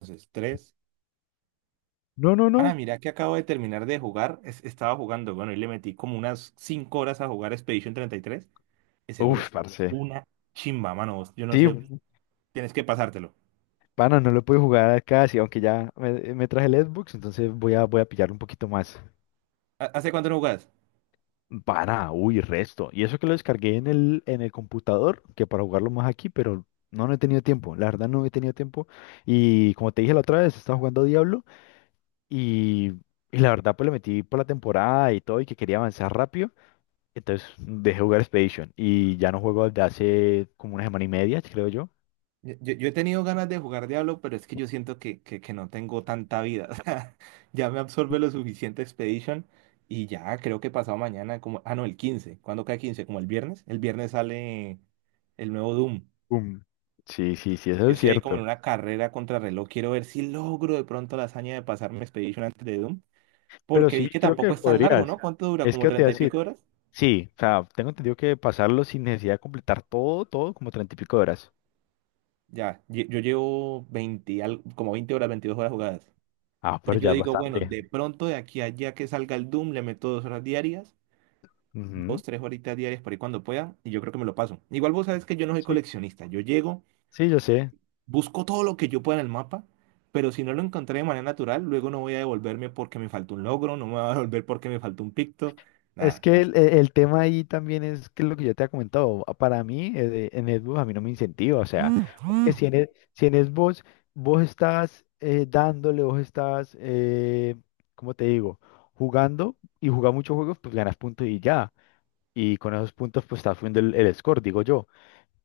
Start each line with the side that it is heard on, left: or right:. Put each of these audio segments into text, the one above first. right: Entonces, tres.
left: No, no,
right: Ahora,
left: no.
right: mira que acabo de terminar de jugar. Estaba jugando, bueno, y le metí como unas cinco horas a jugar Expedition treinta y tres. Ese juego
left: Uf,
right: está
left: parce.
right: una chimba, mano. Yo no
left: Sí,
right: sé, tienes que pasártelo.
left: pana, no lo puedo jugar acá, sí, aunque ya me traje el Xbox, entonces voy a pillar un poquito más.
right: ¿Hace cuánto no jugás?
left: Pana, uy, resto. Y eso que lo descargué en el computador, que para jugarlo más aquí, pero no, no he tenido tiempo. La verdad no he tenido tiempo. Y como te dije la otra vez, estaba jugando Diablo y, y la verdad pues le metí por la temporada y todo y que quería avanzar rápido. Entonces dejé jugar Expedition y ya no juego desde hace como una semana y media, creo yo.
right: Yo he tenido ganas de jugar Diablo, pero es que yo siento que no tengo tanta vida. O sea, ya me absorbe lo suficiente Expedition, y ya creo que pasado mañana, como, ah, no, el 15. ¿Cuándo cae 15? Como el viernes. El viernes sale el nuevo Doom.
left: Um, Sí, sí, sí, eso
right: Yo
left: es
right: estoy ahí como
left: cierto.
right: en una carrera contrarreloj. Quiero ver si logro de pronto la hazaña de pasarme Expedition antes de Doom.
left: Pero
right: Porque
left: sí
right: vi que
left: creo
right: tampoco
left: que
right: es tan largo, ¿no?
left: podrías.
right: ¿Cuánto dura?
left: Es
right: ¿Como
left: que te voy a
right: 30 y
left: decir,
right: pico horas?
left: sí, o sea, tengo entendido que pasarlo sin necesidad de completar todo, todo, como treinta y pico de horas.
right: Ya, yo llevo 20, como 20 horas, 22 horas jugadas.
left: Ah, pero
right: Entonces
left: ya
right: yo
left: es
right: digo, bueno,
left: bastante.
right: de pronto de aquí a allá que salga el Doom, le meto dos horas diarias,
left: Ujú.
right: dos, tres horitas diarias por ahí cuando pueda, y yo creo que me lo paso. Igual vos sabes que yo no soy
left: Sí,
right: coleccionista. Yo llego,
left: sí, yo sé.
right: busco todo lo que yo pueda en el mapa, pero si no lo encontré de manera natural, luego no voy a devolverme porque me faltó un logro, no me voy a devolver porque me faltó un picto,
left: Es
right: nada.
left: que
right: No sé.
left: el tema ahí también es que lo que yo te he comentado, para mí en Xbox a mí no me incentiva, o sea, que si en Xbox vos estás dándole, vos estás, ¿cómo te digo? Jugando y jugar muchos juegos, pues ganas puntos y ya. Y con esos puntos, pues está subiendo el, el score, digo yo.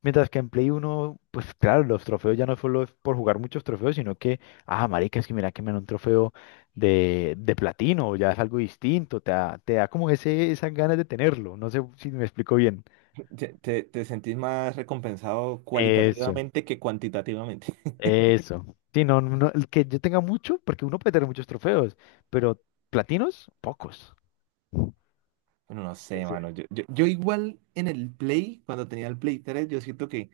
left: Mientras que en Play uno pues claro, los trofeos ya no solo es por jugar muchos trofeos, sino que, ah, marica, es que mira que me dan un trofeo de platino, ya es algo distinto, te da como esas ganas de tenerlo. No sé si me explico bien.
right: Te sentís más recompensado
left: Eso,
right: cualitativamente que cuantitativamente.
left: eso. Sí, no, no, no, el que yo tenga mucho, porque uno puede tener muchos trofeos, pero platinos, pocos.
right: Bueno, no sé,
left: Entonces,
right: mano. Yo igual en el Play, cuando tenía el Play 3, yo siento que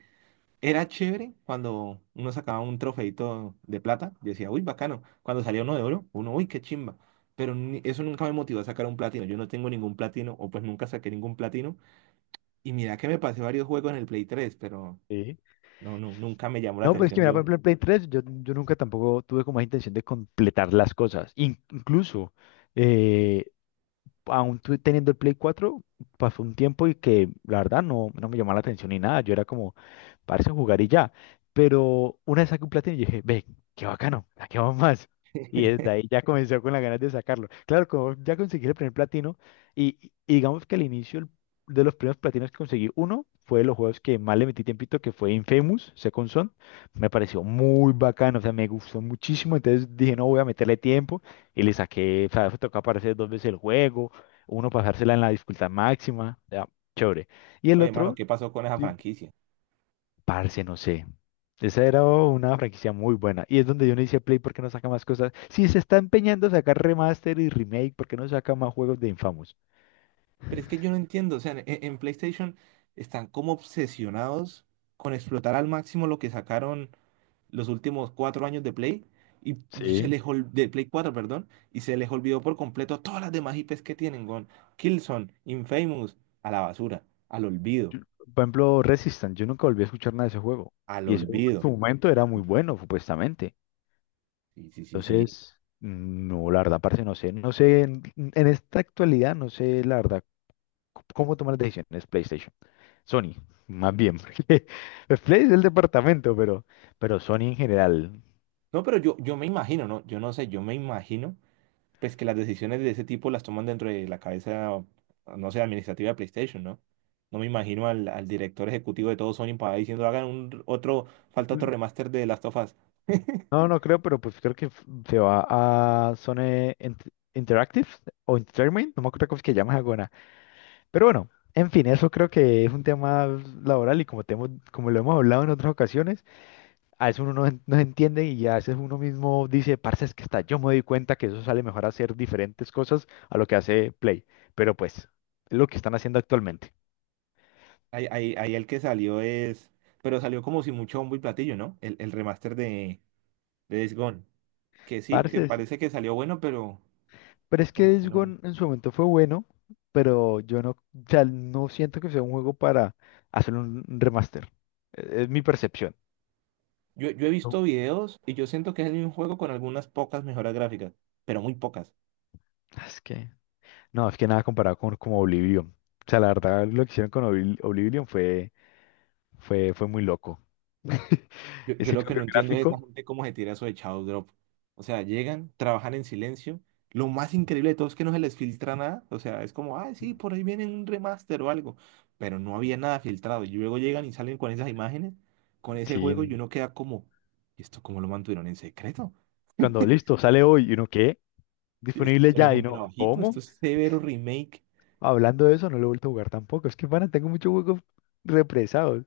right: era chévere cuando uno sacaba un trofeito de plata. Yo decía, uy, bacano. Cuando salía uno de oro, uno, uy, qué chimba. Pero eso nunca me motivó a sacar un platino. Yo no tengo ningún platino, o pues nunca saqué ningún platino. Y mira que me pasé varios juegos en el Play 3, pero
left: sí.
right: no, nunca me llamó la
left: No, pues es que
right: atención
left: mira, por
right: yo.
left: ejemplo, en Play 3 yo nunca tampoco tuve como esa intención de completar las cosas. Incluso, eh, aún teniendo el Play 4, pasó un tiempo y que la verdad no, no me llamaba la atención ni nada. Yo era como, parece jugar y ya. Pero una vez saqué un platino y dije, ve, qué bacano, saquemos más. Y desde ahí ya comenzó con las ganas de sacarlo. Claro, como ya conseguí el primer platino y digamos que al inicio de los primeros platinos que conseguí, uno fue de los juegos que más le metí tiempito, que fue Infamous, Second Son. Me pareció muy bacano, o sea, me gustó muchísimo. Entonces dije, no, voy a meterle tiempo y le saqué, o sea, fue tocar aparecer dos veces el juego. Uno pasársela en la dificultad máxima, ya, chévere. Y el
right: Oye, mano,
left: otro,
right: ¿qué pasó con esa
left: sí.
right: franquicia?
left: Parce, no sé. Esa era una franquicia muy buena. Y es donde yo no hice Play porque no saca más cosas. Si se está empeñando a sacar remaster y remake, ¿por qué no saca más juegos de Infamous?
right: Pero es que yo no entiendo, o sea, en PlayStation están como obsesionados con explotar al máximo lo que sacaron los últimos cuatro años de Play, y
left: Sí.
right: de Play cuatro, perdón, y se les olvidó por completo todas las demás IPs que tienen, con Killzone, Infamous, a la basura, al olvido,
left: Yo- Por ejemplo, Resistance. Yo nunca volví a escuchar nada de ese juego.
right: al
left: Y eso en
right: olvido.
left: su momento era muy bueno, supuestamente.
right: Sí, sí, sí, sí.
left: Entonces, no, la verdad, parce, no sé. No sé, en esta actualidad, no sé, la verdad, cómo tomar las decisiones PlayStation. Sony, más bien, porque Play es el departamento, pero Sony en general.
right: No, pero yo me imagino, ¿no? Yo no sé, yo me imagino, pues que las decisiones de ese tipo las toman dentro de la cabeza, no sé, administrativa de PlayStation, ¿no? No me imagino al director ejecutivo de todo Sony para ahí diciendo, hagan un, otro, falta otro
left: Ujú.
right: remaster de Last of Us.
left: No, no creo, pero pues creo que se va a Interactive o Entertainment, no me acuerdo cómo es que llamas alguna. Pero bueno, en fin, eso creo que es un tema laboral y como, como lo hemos hablado en otras ocasiones, a veces uno no, no entiende y a veces uno mismo dice, parce, es que está, yo me doy cuenta que eso sale mejor hacer diferentes cosas a lo que hace Play. Pero pues, es lo que están haciendo actualmente.
right: Ahí el que salió es, pero salió como si mucho bombo y platillo, ¿no? El remaster de Days Gone, que sí,
left: Parce,
right: que parece que salió bueno, pero
left: pero es que
right: como que
left: Days
right: no.
left: Gone en su momento fue bueno, pero yo no, o sea, no siento que sea un juego para hacer un remaster. Es mi percepción.
right: Yo he visto
left: No.
right: videos y yo siento que es el mismo juego con algunas pocas mejoras gráficas, pero muy pocas.
left: Es que, no, es que nada comparado con como Oblivion. O sea, la verdad, lo que hicieron con Oblivion fue, fue muy loco.
right: Yo
left: Ese
right: lo que
left: cambio
right: no entiendo es esa
left: gráfico,
right: gente cómo se tira eso de Shadow Drop. O sea, llegan, trabajan en silencio. Lo más increíble de todo es que no se les filtra nada. O sea, es como, ay, sí, por ahí viene un remaster o algo. Pero no había nada filtrado. Y luego llegan y salen con esas imágenes, con ese juego,
left: sí,
right: y uno queda como, ¿y esto cómo lo mantuvieron en secreto?
left: cuando listo, sale hoy y uno, ¿qué?
right: Si es que
left: Disponible
right: esto no es
left: ya y
right: un
left: no,
right: trabajito,
left: ¿cómo?
right: esto es severo remake.
left: Hablando de eso, no lo he vuelto a jugar tampoco. Es que, pana, tengo muchos juegos represados.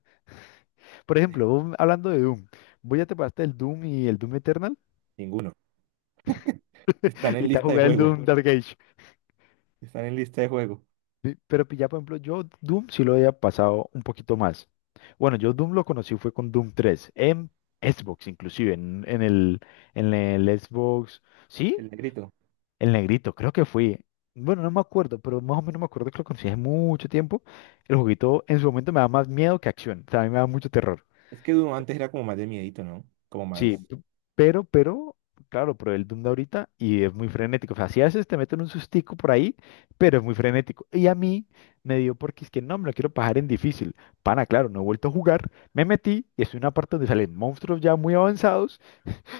left: Por ejemplo, vos hablando de Doom, ¿voy ya te pasaste el Doom y el Doom Eternal
right: Ninguno. Están
left: y
right: en
left: te vas a
right: lista de
left: jugar el
right: juego.
left: Doom Dark Age?
right: Están en lista de juego.
left: ¿Sí? Pero ya, por ejemplo, yo Doom sí lo había pasado un poquito más. Bueno, yo Doom lo conocí fue con Doom 3, en Xbox inclusive, en el Xbox, ¿sí?
right: El negrito.
left: El negrito, creo que fui. Bueno, no me acuerdo, pero más o menos me acuerdo que lo conocí hace mucho tiempo. El juguito en su momento me da más miedo que acción, o sea, a mí me da mucho terror.
right: Es que Doom antes era como más de miedito, ¿no? Como
left: Sí,
right: más.
left: pero, claro, probé el Doom de ahorita y es muy frenético. O sea, si a veces te meten un sustico por ahí, pero es muy frenético. Y a mí me dio porque es que no, me lo quiero pasar en difícil. Pana, claro, no he vuelto a jugar. Me metí y es una parte donde salen monstruos ya muy avanzados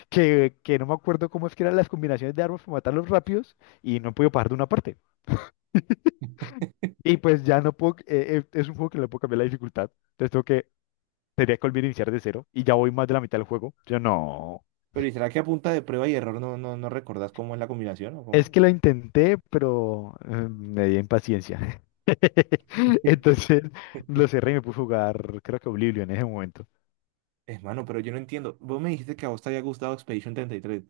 left: que no me acuerdo cómo es que eran las combinaciones de armas para matarlos rápidos y no he podido pasar de una parte. Y pues ya no puedo, es un juego que no le puedo cambiar la dificultad. Entonces tengo que, tendría que volver a iniciar de cero y ya voy más de la mitad del juego. Yo no.
right: Pero ¿y será que a punta de prueba y error no, no recordás cómo es la combinación o
left: Es
right: cómo?
left: que lo intenté, pero me di impaciencia. Entonces lo cerré y me puse a jugar, creo que Oblivion en ese momento.
right: Es mano, pero yo no entiendo. Vos me dijiste que a vos te había gustado Expedition 33.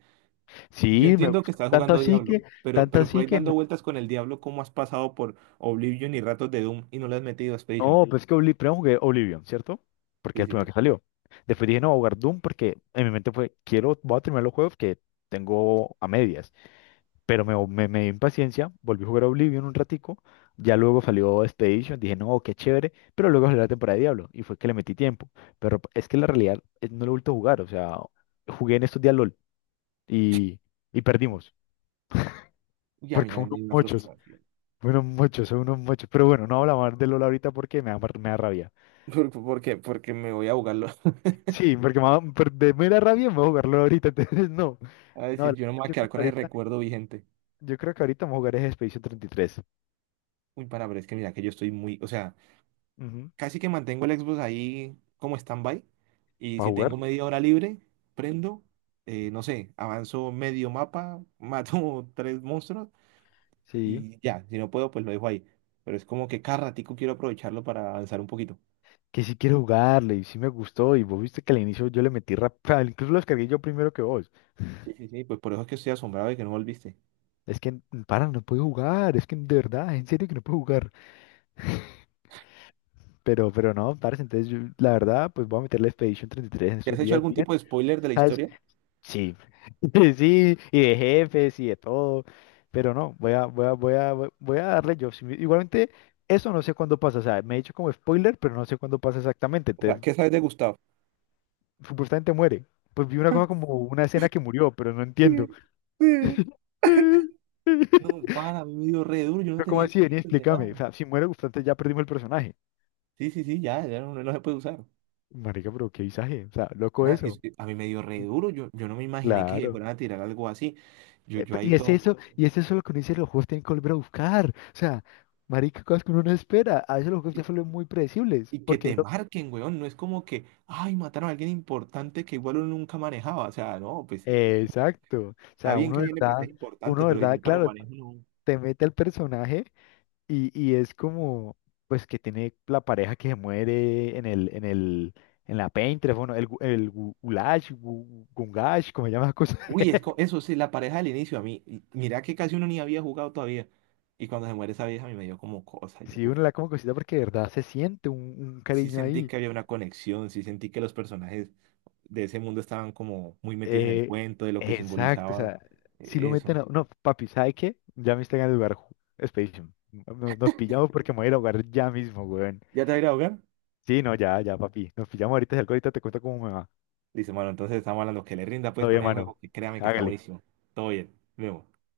right: Yo
left: Sí, me
right: entiendo que
left: gusta.
right: estás
left: Tanto Ah,
right: jugando
left: así
right: Diablo,
left: que,
right: pero,
left: tanto
right: por
left: así
right: ahí
left: que
right: dando
left: no,
right: vueltas con el Diablo, ¿cómo has pasado por Oblivion y ratos de Doom y no le has metido a Expedition?
left: no, sí. Pues que primero jugué Oblivion, ¿cierto? Porque
right: Sí,
left: es el
right: sí,
left: primero
right: sí.
left: que salió. Después dije, no, voy a jugar Doom porque en mi mente fue, quiero, voy a terminar los juegos que tengo a medias. Pero me dio impaciencia, volví a jugar Oblivion un ratico, ya luego salió Expedition, dije, no, qué chévere, pero luego salió la temporada de Diablo y fue que le metí tiempo. Pero es que la realidad no lo he vuelto a jugar, o sea, jugué en estos días LOL y, y perdimos,
right: Y a mí
left: porque
right: también me dio una frustración.
left: fueron unos mochos, son unos mochos. Pero bueno, no hablamos más de LOL ahorita porque me da, me da rabia.
right: ¿Por qué? Porque me voy a jugarlo.
left: Sí, porque me da, de mera rabia me voy a jugar LOL ahorita, entonces no,
right: A
left: no,
right: decir, yo no me voy a
left: creo
right: quedar
left: que
right: con ese
left: ahorita,
right: recuerdo vigente.
left: yo creo que ahorita vamos a jugar es Expedition 33.
right: Uy, pana, pero es que mira que yo estoy muy, o sea,
left: Ujú,
right: casi que mantengo el Xbox ahí como stand-by. Y
left: ¿para
right: si
left: jugar?
right: tengo media hora libre, prendo, no sé, avanzo medio mapa, mato tres monstruos
left: Sí,
right: y ya. Si no puedo, pues lo dejo ahí. Pero es como que cada ratico quiero aprovecharlo para avanzar un poquito.
left: que sí quiero jugarle y sí me gustó y vos viste que al inicio yo le metí rap, incluso lo descargué yo primero que vos.
right: Sí, sí, sí, pues por eso es que estoy asombrado de que no volviste.
left: Es que, mm, para, no puedo jugar, es que de verdad, en serio que no puedo jugar. Pero no, parce, entonces yo, la verdad, pues voy a meterle Expedition 33 en
right: ¿Te
left: estos
right: has hecho
left: días
right: algún
left: bien.
right: tipo de spoiler de la
left: ¿Sabes?
right: historia?
left: Sí, sí, y de jefes y de todo. Pero no, voy a darle yo. Igualmente, eso no sé cuándo pasa. O sea, me he dicho como spoiler, pero no sé cuándo pasa exactamente.
right: O sea,
left: Entonces,
right: ¿qué sabes de Gustavo?
left: supuestamente muere. Pues vi una cosa como una escena que murió, pero no entiendo. Pero
right: No, para, a mí me dio re duro, yo no
left: ¿cómo
right: tenía
left: así? Vení,
right: spoilers de nada.
left: explícame. O sea, si muere Gustante ya perdimos el personaje.
right: Sí, sí, sí, ya, ya no, no se puede usar.
left: Marica, pero qué visaje. O sea, loco
right: Ana,
left: eso.
right: a mí me dio re duro, yo no me imaginé que
left: Claro.
right: fueran a tirar algo así. Yo, yo ahí todo...
left: Y es eso lo que uno dice, los juegos tienen que volver a buscar. O sea, marica, cosas que uno no espera. A veces los juegos
right: Y,
left: ya se vuelven muy predecibles.
right: y que te marquen, weón, no es como que, ay, mataron a alguien importante que igual uno nunca manejaba. O sea, no, pues,
left: Exacto. O
right: está
left: sea,
right: bien que hay NPCs
left: uno
right: importantes,
left: de
right: pero si
left: verdad,
right: nunca lo
left: claro,
right: manejo, no.
left: te mete al personaje y es como, pues, que tiene la pareja que se muere en la Painterest, bueno, Gulash, Gungash, como se llama la cosa.
right: Uy, eso sí, la pareja del inicio a mí. Y mira que casi uno ni había jugado todavía. Y cuando se muere esa vieja, a mí me dio como cosa. Yo,
left: Sí,
right: uf,
left: uno la como cosita porque de verdad se siente un
right: sí
left: cariño
right: sentí
left: ahí.
right: que había una conexión, sí sentí que los personajes de ese mundo estaban como muy metidos en el
left: Eh,
right: cuento, de lo que
left: exacto, o
right: simbolizaba
left: sea, si lo meten
right: eso.
left: a... No, papi, ¿sabe qué? Ya me están en el lugar Expedition. Nos pillamos porque me voy a ir a jugar ya mismo, weón.
right: ¿Ya te va a ir a ahogar?
left: Sí, no, ya, ya, papi. Nos pillamos ahorita, si algo ahorita te cuento cómo me va.
right: Dice, bueno, entonces estamos hablando que le rinda pues
left: Todavía,
right: con el
left: mano.
right: juego, que créame que está
left: Hágale.
right: buenísimo. Todo bien, vemos.